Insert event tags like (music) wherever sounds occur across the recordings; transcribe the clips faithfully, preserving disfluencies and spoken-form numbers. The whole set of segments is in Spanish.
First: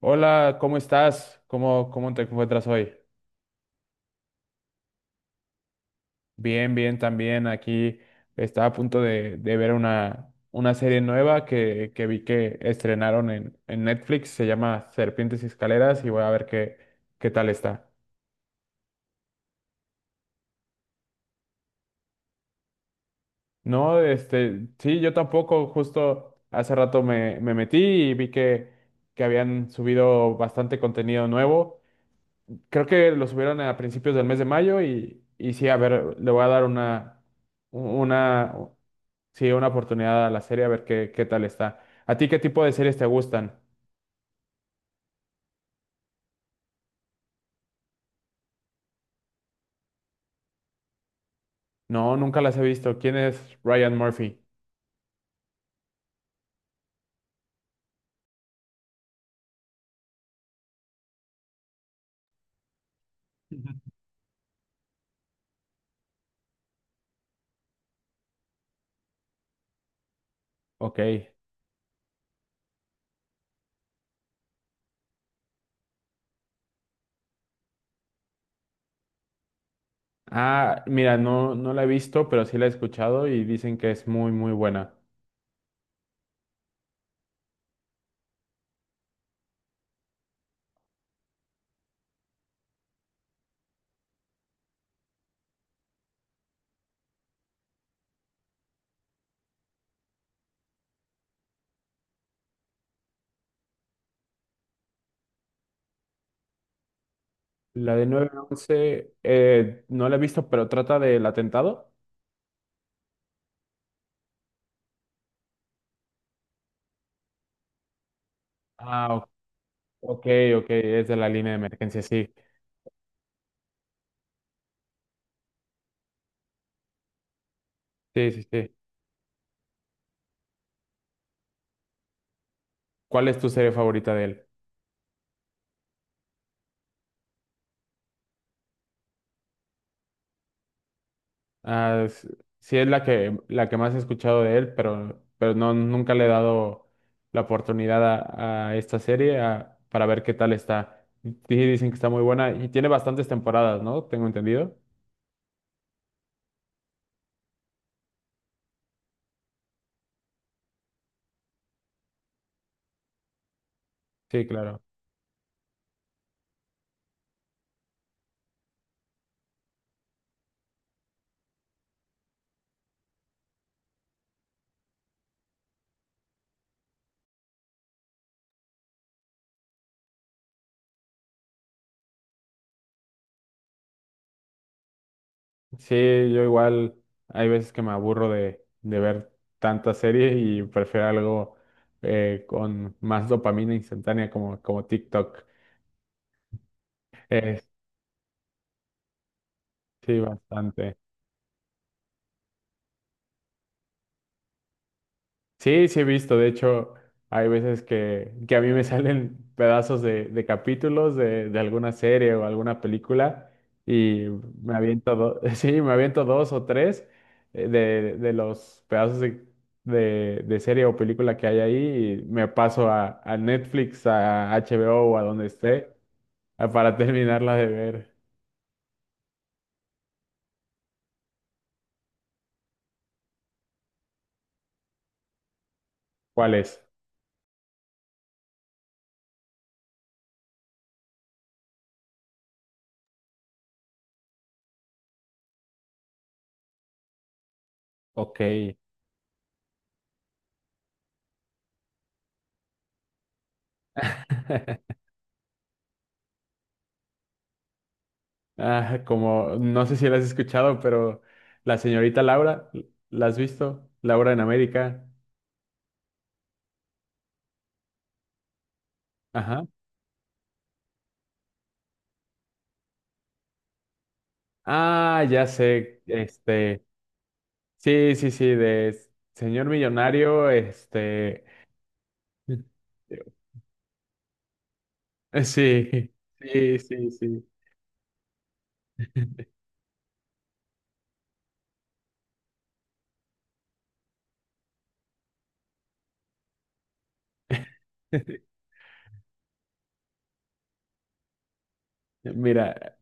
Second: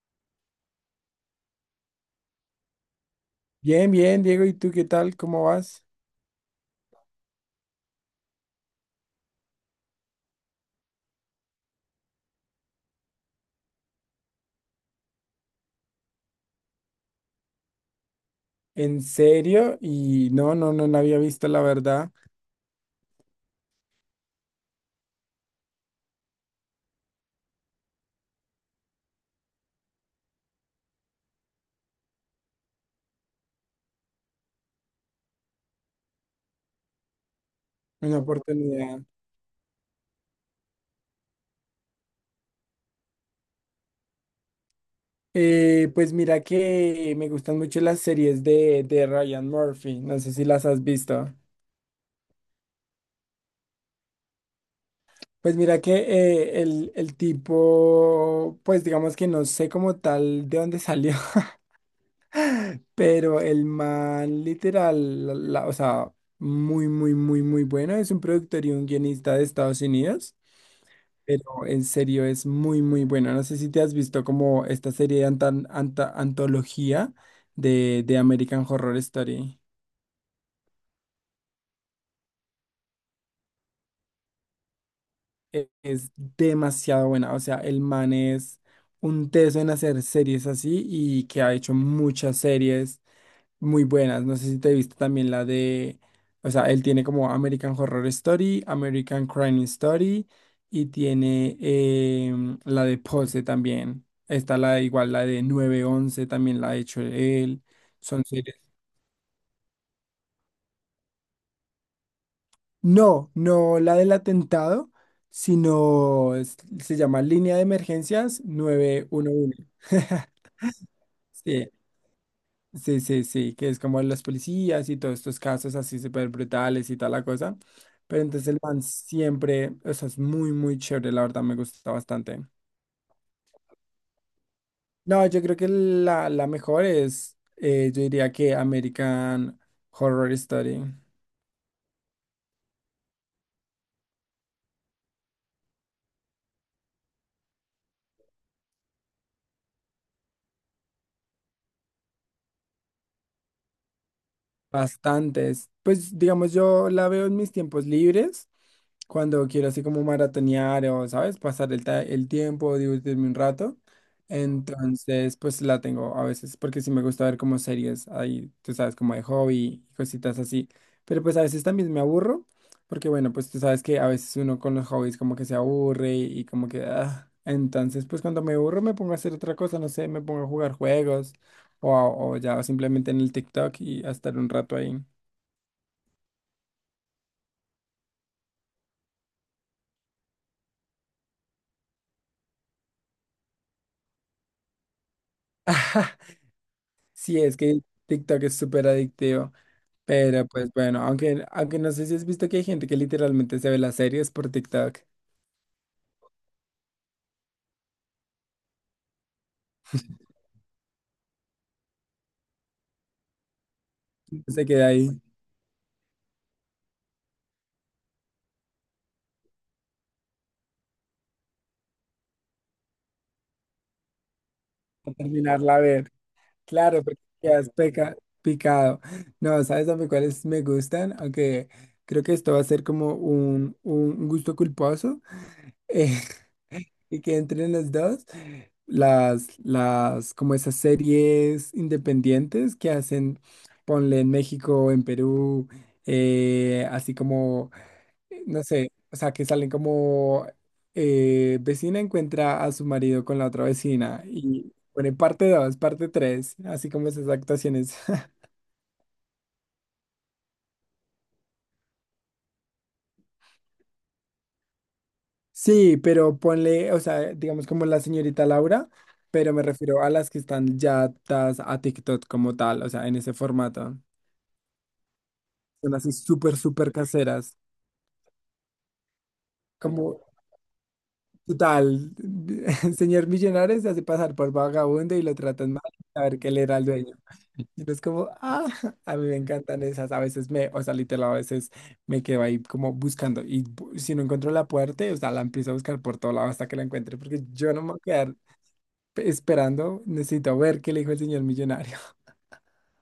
Hola, ¿cómo estás? ¿Cómo, cómo te encuentras hoy? Bien, bien, Diego, ¿y tú qué tal? ¿Cómo vas? Bien, bien, también. Aquí estaba a punto de, de ver una, una serie nueva que, que vi que estrenaron en, en Netflix. Se llama Serpientes y Escaleras y voy a ver qué, qué tal está. ¿En serio? Y no, no, no, no había visto la verdad, No, este, sí, yo tampoco. Justo hace rato me, me metí y vi que, que habían subido bastante contenido nuevo. Creo que lo subieron a principios del mes de mayo y, y sí, a ver, le voy a dar una una una, oportunidad. sí, una oportunidad a la serie a ver qué, qué tal está. ¿A ti qué tipo de series te gustan? Eh, pues mira que me gustan mucho las series de, de Ryan Murphy, no sé si las has visto. No, nunca las he visto. ¿Quién es Ryan Murphy? Pues mira que eh, el, el tipo, pues digamos que no sé como tal de dónde salió, (laughs) pero el man literal, la- la- o sea, muy, muy, muy, muy bueno, es un productor y un guionista de Estados Unidos. Ok. Pero en serio es muy, muy bueno. No sé si te has visto como esta serie de antan- anta- antología de, de American Horror Story. Ah, mira, no, no la he visto, pero sí la he escuchado y dicen que es muy, muy buena. E- Es demasiado buena. O sea, el man es un teso en hacer series así y que ha hecho muchas series muy buenas. No sé si te viste también la de, o sea, él tiene como American Horror Story, American Crime Story y tiene em, la de Pose también. Está la igual, la de nueve once también la ha hecho él. La de Son nueve series. 11 eh, no la he visto, pero trata del atentado. No, no la del atentado, sino es- se llama Línea de Emergencias Ah, o- nueve uno uno. ok, ok, es de la línea de Sí, emergencia, sí. sí, sí, sí, que es como los policías y todos estos casos así súper brutales y tal la cosa. Pero Sí, sí, entonces el sí. man siempre, o sea, es muy, muy chévere, la verdad me gusta bastante. ¿Cuál es tu serie favorita de él? No, yo creo que la, la mejor es, eh, yo diría que American Horror Story. Ah, s- sí es la que, la que más he escuchado de él, pero, pero no, nunca le he dado la oportunidad a, a esta serie a- para ver qué tal está. Sí dicen que está muy buena y tiene bastantes temporadas, ¿no? Tengo entendido. Bastantes. Pues digamos, yo la veo en mis tiempos libres cuando quiero así como maratonear o, ¿sabes? Pasar el, ta- el tiempo, divertirme un rato. Sí, claro. Entonces, pues la tengo a veces, porque sí me gusta ver como series ahí, tú sabes, como de hobby y cositas así. Pero pues a veces también me aburro, porque bueno, pues tú sabes que a veces uno con los hobbies como que se aburre y como que... ah. Entonces, pues cuando me aburro me pongo a hacer otra cosa, no sé, me pongo a jugar juegos o, a- o ya simplemente en el TikTok y a estar un rato ahí. Sí, yo igual hay veces que me aburro de, de ver tanta serie y prefiero algo eh, con más dopamina instantánea como, como TikTok. (laughs) Sí, es Eh, que TikTok es súper adictivo. sí, Pero pues bastante. bueno, aunque, aunque no sé si has visto que hay gente que literalmente se ve las series por TikTok, Sí, sí he visto. De hecho, hay veces que, que a mí me (laughs) salen pedazos de, de capítulos de, de alguna serie o alguna película y se me queda ahí aviento, do- (laughs) sí, me aviento dos o tres eh, de, de los pedazos de, de, de serie o película que hay ahí y me paso a, a Netflix, a HBO o a o a donde terminarla a esté ver. a- para (laughs) Claro, porque terminarla de quedas ver. peca- picado. No, ¿sabes a mí cuáles me gustan? Aunque creo que esto va a ser como un, un gusto culposo. (laughs) ¿Cuál es? Y que entren las dos, las, las, como esas series independientes que hacen, ponle en México, en Perú, eh, así como, Ok. eh, no sé, o sea, que salen como eh, vecina encuentra a su marido con la otra vecina y (laughs) pone parte dos parte tres así como esas actuaciones. (laughs) Ah, como, no sé si la has escuchado, pero la señorita Laura, ¿la has visto? Laura en América. Sí, pero ponle, o sea, digamos como la señorita Laura, pero me Ajá. refiero a las que están ya atadas a TikTok como tal, o sea, en ese formato. Ah, ya Son sé, así súper, este, súper caseras. sí, sí, sí, de señor Como, millonario, este, total, (laughs) (laughs) el señor millonario se hace pasar por vagabundo y lo tratan mal, sí, a ver qué le era sí, al sí, dueño. sí. Y es como, ah, (laughs) a mí me (laughs) encantan esas. A veces me, o sea, literal, a veces me quedo ahí como buscando. Y bu- si no encuentro la puerta, o sea, la empiezo a buscar por todo lado hasta que la encuentre, porque yo no me voy a quedar pe- esperando. Necesito ver qué le dijo el señor millonario. Mira,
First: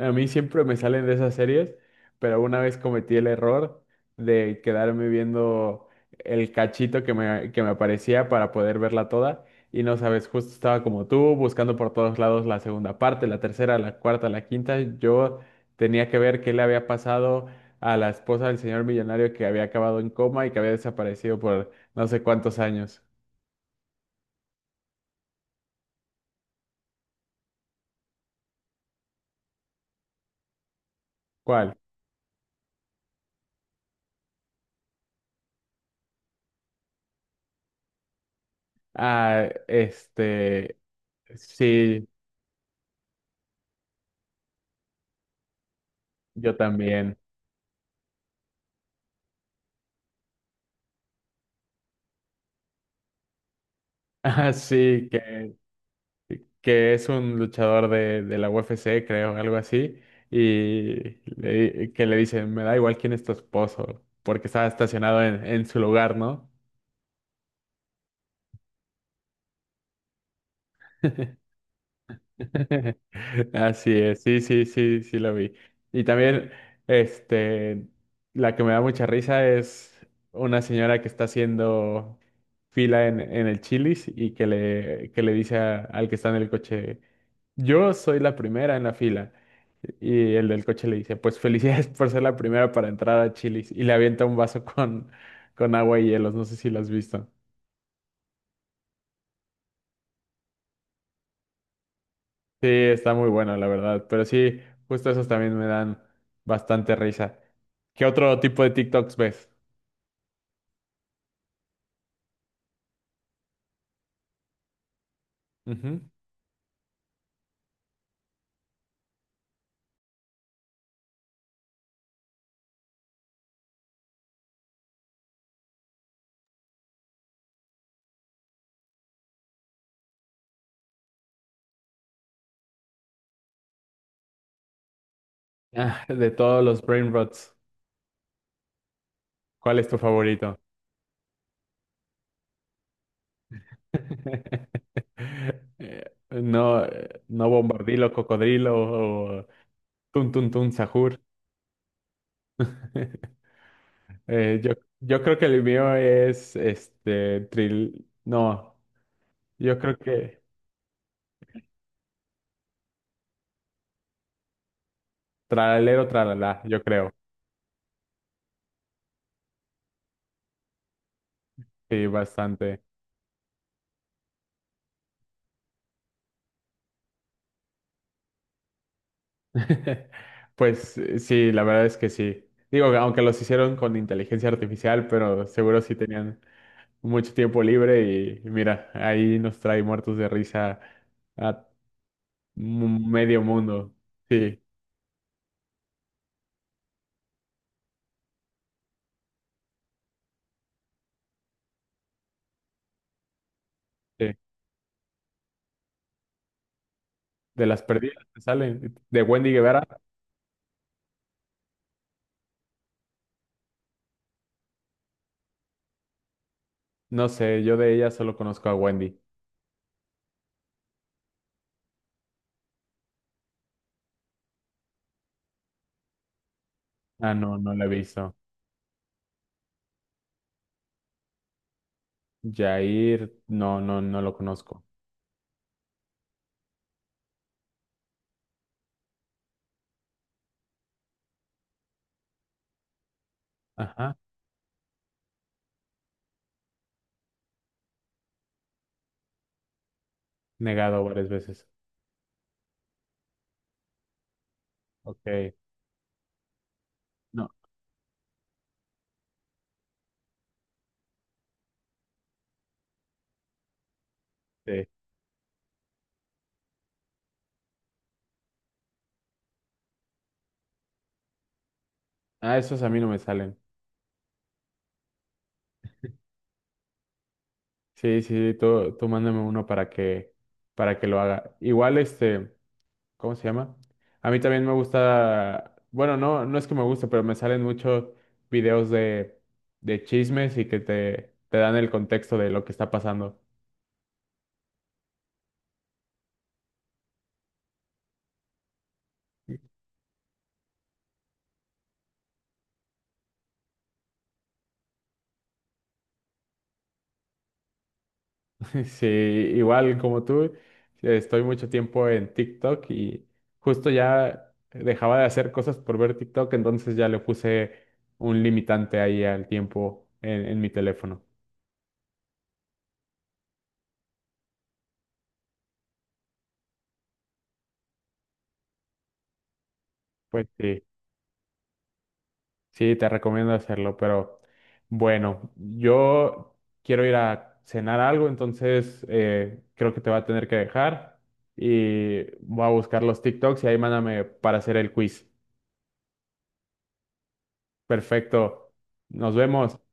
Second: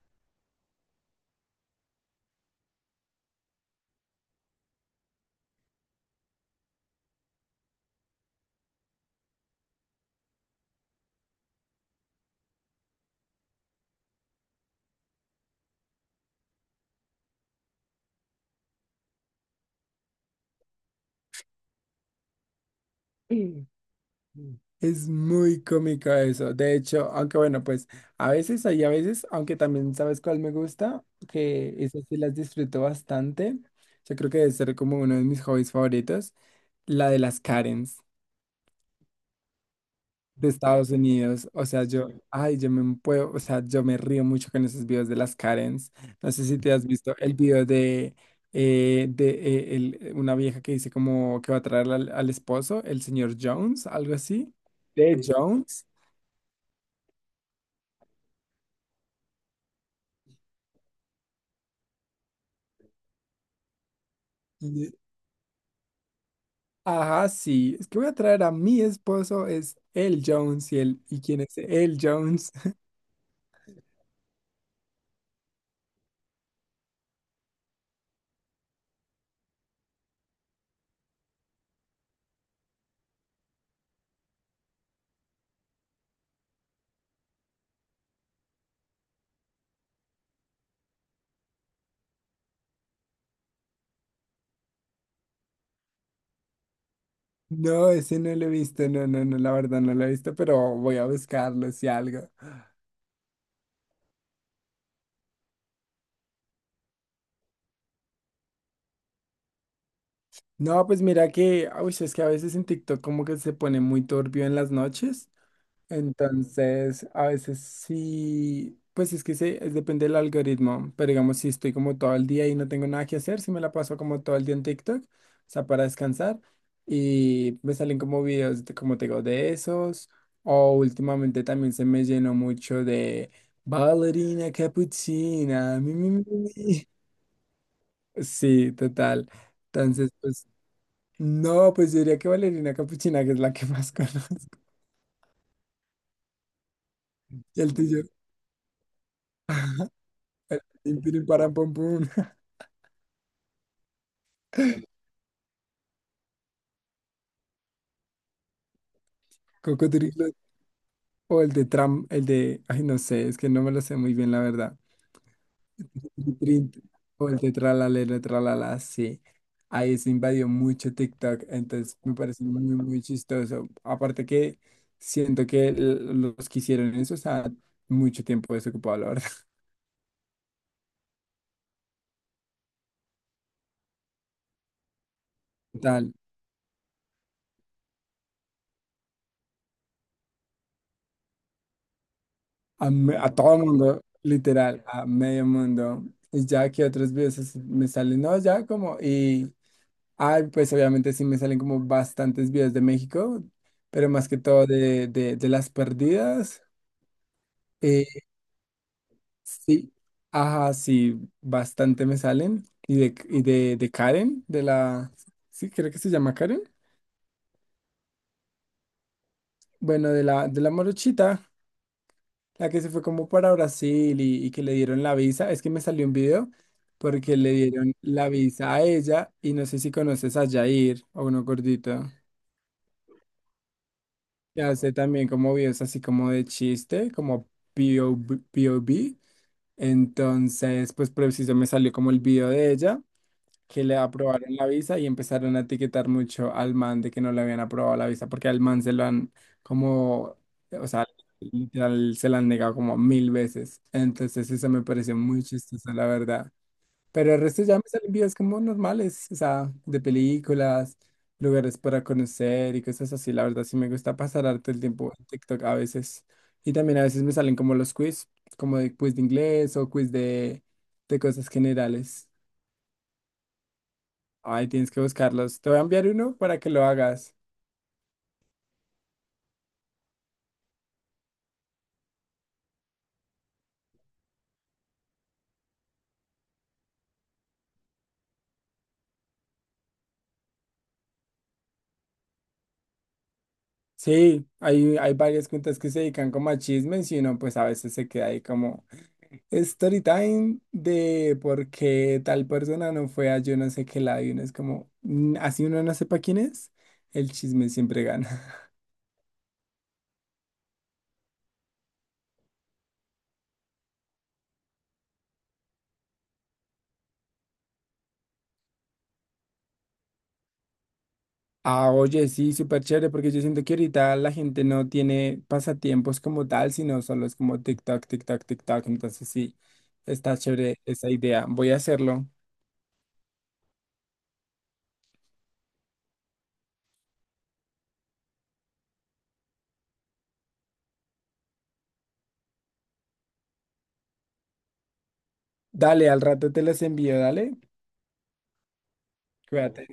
a mí siempre me salen de esas series, pero una vez cometí el error de quedarme viendo el cachito que me, que me aparecía para poder verla toda. Y no sabes, justo estaba como tú, buscando por todos lados la segunda parte, la tercera, la cuarta, la quinta. Yo tenía que ver qué le había pasado a la esposa del señor millonario que había acabado en coma y que había desaparecido por no sé cuántos años. (clears throat) (laughs) Es muy cómico eso. De hecho, aunque bueno, pues a veces hay a veces, aunque también sabes cuál me gusta, que ¿Cuál? esas sí las disfruto bastante. Yo creo que debe ser como uno de mis hobbies favoritos, la de las Karens Ah, de este, Estados Unidos. O sea, sí, yo, ay, yo me puedo, o sea, yo me río mucho con esos videos de las Karens. No sé yo si te has visto también. el video de, eh, de eh, el- una vieja que dice como que va a traer al, al esposo, el señor Jones, algo Ah, así, sí, de que, Jones. que es un luchador de, de la U F C, creo, algo así, y le- que le dicen, me da igual quién es tu esposo, porque estaba estacionado en, en su lugar, ¿no? Ajá, sí. Es que voy a traer a mi esposo, es el Jones. ¿Y, el, ¿y quién es (laughs) el Jones? (laughs) Así es, sí, sí, sí, sí lo vi. Y también, este, la que me da mucha risa es una señora que está haciendo fila en, en el Chili's y que le, que le dice a- al que está en el coche. Yo soy la primera en la fila. Y el del coche le dice, pues felicidades por ser la primera para entrar a Chili's. Y le avienta un vaso con, con agua y hielos. No sé si lo has visto. No, ese no lo he visto. No, no, no, la verdad no lo he visto, pero voy a buscarlo si algo. Sí, está muy bueno, la verdad. Pero sí, justo esos también me dan bastante risa. ¿Qué otro tipo de TikToks ves? No, pues mira que, uy, es que a veces en TikTok como que se pone muy turbio en las noches. Ujú. Entonces, a veces sí, pues es que se, es- depende del algoritmo, pero digamos, si estoy como todo el día y no tengo nada que hacer, si me la paso como todo el día en TikTok, o sea, para descansar, y me salen como videos, de- como te digo, de esos, o últimamente también se me llenó mucho de ballerina capuchina, mi, Ah, mi, mi, de mi, todos los mi". brain rots, Sí, total. ¿cuál es tu Entonces, pues, favorito? no, pues yo diría que ballerina capuchina, que es la que más (laughs) conozco, (laughs) Eh, No, eh, no y el tuyo. bombardilo, cocodrilo o (laughs) tun tun El tun tin, sahur. tirin, param, pum, pum, (laughs) (laughs) Eh, yo, yo creo que el mío es este tril. No, yo coco, creo tirillo, que o el de tram, el de, ay, no sé, es que no me lo sé muy bien, la verdad. tralalero, tralala, Tirin, yo creo. o el de tralalero, tralala, sí. Ahí se invadió mucho TikTok, entonces Sí, me parece muy, bastante. muy chistoso. Aparte que siento que l- los que hicieron eso estaban mucho tiempo desocupado la verdad. (laughs) (laughs) Pues eh, sí, la verdad es que sí. Digo, aunque los hicieron con inteligencia artificial, pero seguro sí Tal, tenían mucho tiempo libre y mira, ahí nos trae muertos de risa a a, mu- me- a medio todo el mundo. mundo, Sí, literal, a medio mundo. Y ya que otros videos así me salen, no, ya como, y... Ay, pues obviamente sí me salen como bastantes videos de México, pero más sí. que todo de, de, de las perdidas. De las Eh, perdidas que salen. De Wendy Guevara, sí, ajá, sí, bastante me salen. Y de, y de, de Karen, de la, sí, creo que se llama Karen. no sé, yo de ella solo conozco a Wendy. Bueno, de la, de la morochita, la que se fue como para Brasil y, y que le dieron la visa. Es que me salió un video Ah, porque le no, no la he dieron visto. la visa a ella y no sé si conoces a Jair o uno gordito. Jair, no, no, no lo Ya conozco. sé también como videos así como de chiste, como P O V. P O V. Entonces, pues preciso me salió como el video de ella, que le Ajá, aprobaron la visa y empezaron a etiquetar mucho al man de que no le habían aprobado la visa, porque al man se lo han como, o negado sea, varias veces. literal se lo han negado como mil veces. Entonces, eso me pareció muy Ok, chistoso, la verdad. Pero el no, resto ya me salen videos como normales, o sea, de películas, lugares para conocer y cosas así. La verdad, sí me gusta pasar harto el sí. tiempo en TikTok a veces. Y también a veces me salen como los quiz, como de quiz de inglés o quiz de, de cosas generales. Ah, esos a mí no me salen. Ahí tienes que buscarlos. Te voy a enviar uno para que lo hagas. Sí, sí, sí, tú, tú mándame uno para que, para que lo haga. Igual, este, ¿cómo se llama? A mí también me gusta, bueno, no, no es que me guste, pero me salen muchos videos de, de chismes y que te, te dan el contexto de lo que está pasando. Sí, hay, hay varias cuentas que se dedican como a chismes y uno pues a veces se queda ahí como... Story time de por qué tal persona no fue a yo no sé qué lado y uno es como, "Mm, así uno no sepa quién es, el chisme siempre gana. (laughs) (laughs) Sí, igual como tú, estoy mucho tiempo en TikTok y justo ya dejaba de hacer cosas por ver TikTok, entonces ya le puse un limitante ahí al tiempo en, en mi teléfono. Ah, oye, sí, súper chévere porque yo siento que ahorita la gente no tiene pasatiempos como tal, sino solo es como TikTok, TikTok, TikTok. Entonces sí, está Pues chévere sí, esa idea. Voy a hacerlo. sí, te recomiendo hacerlo, pero bueno, yo quiero ir a cenar algo, entonces eh, creo que te va a tener que dejar y voy a buscar los TikToks y ahí mándame para hacer el quiz. Dale, al rato te las envío, dale. Perfecto, nos vemos. Cuídate.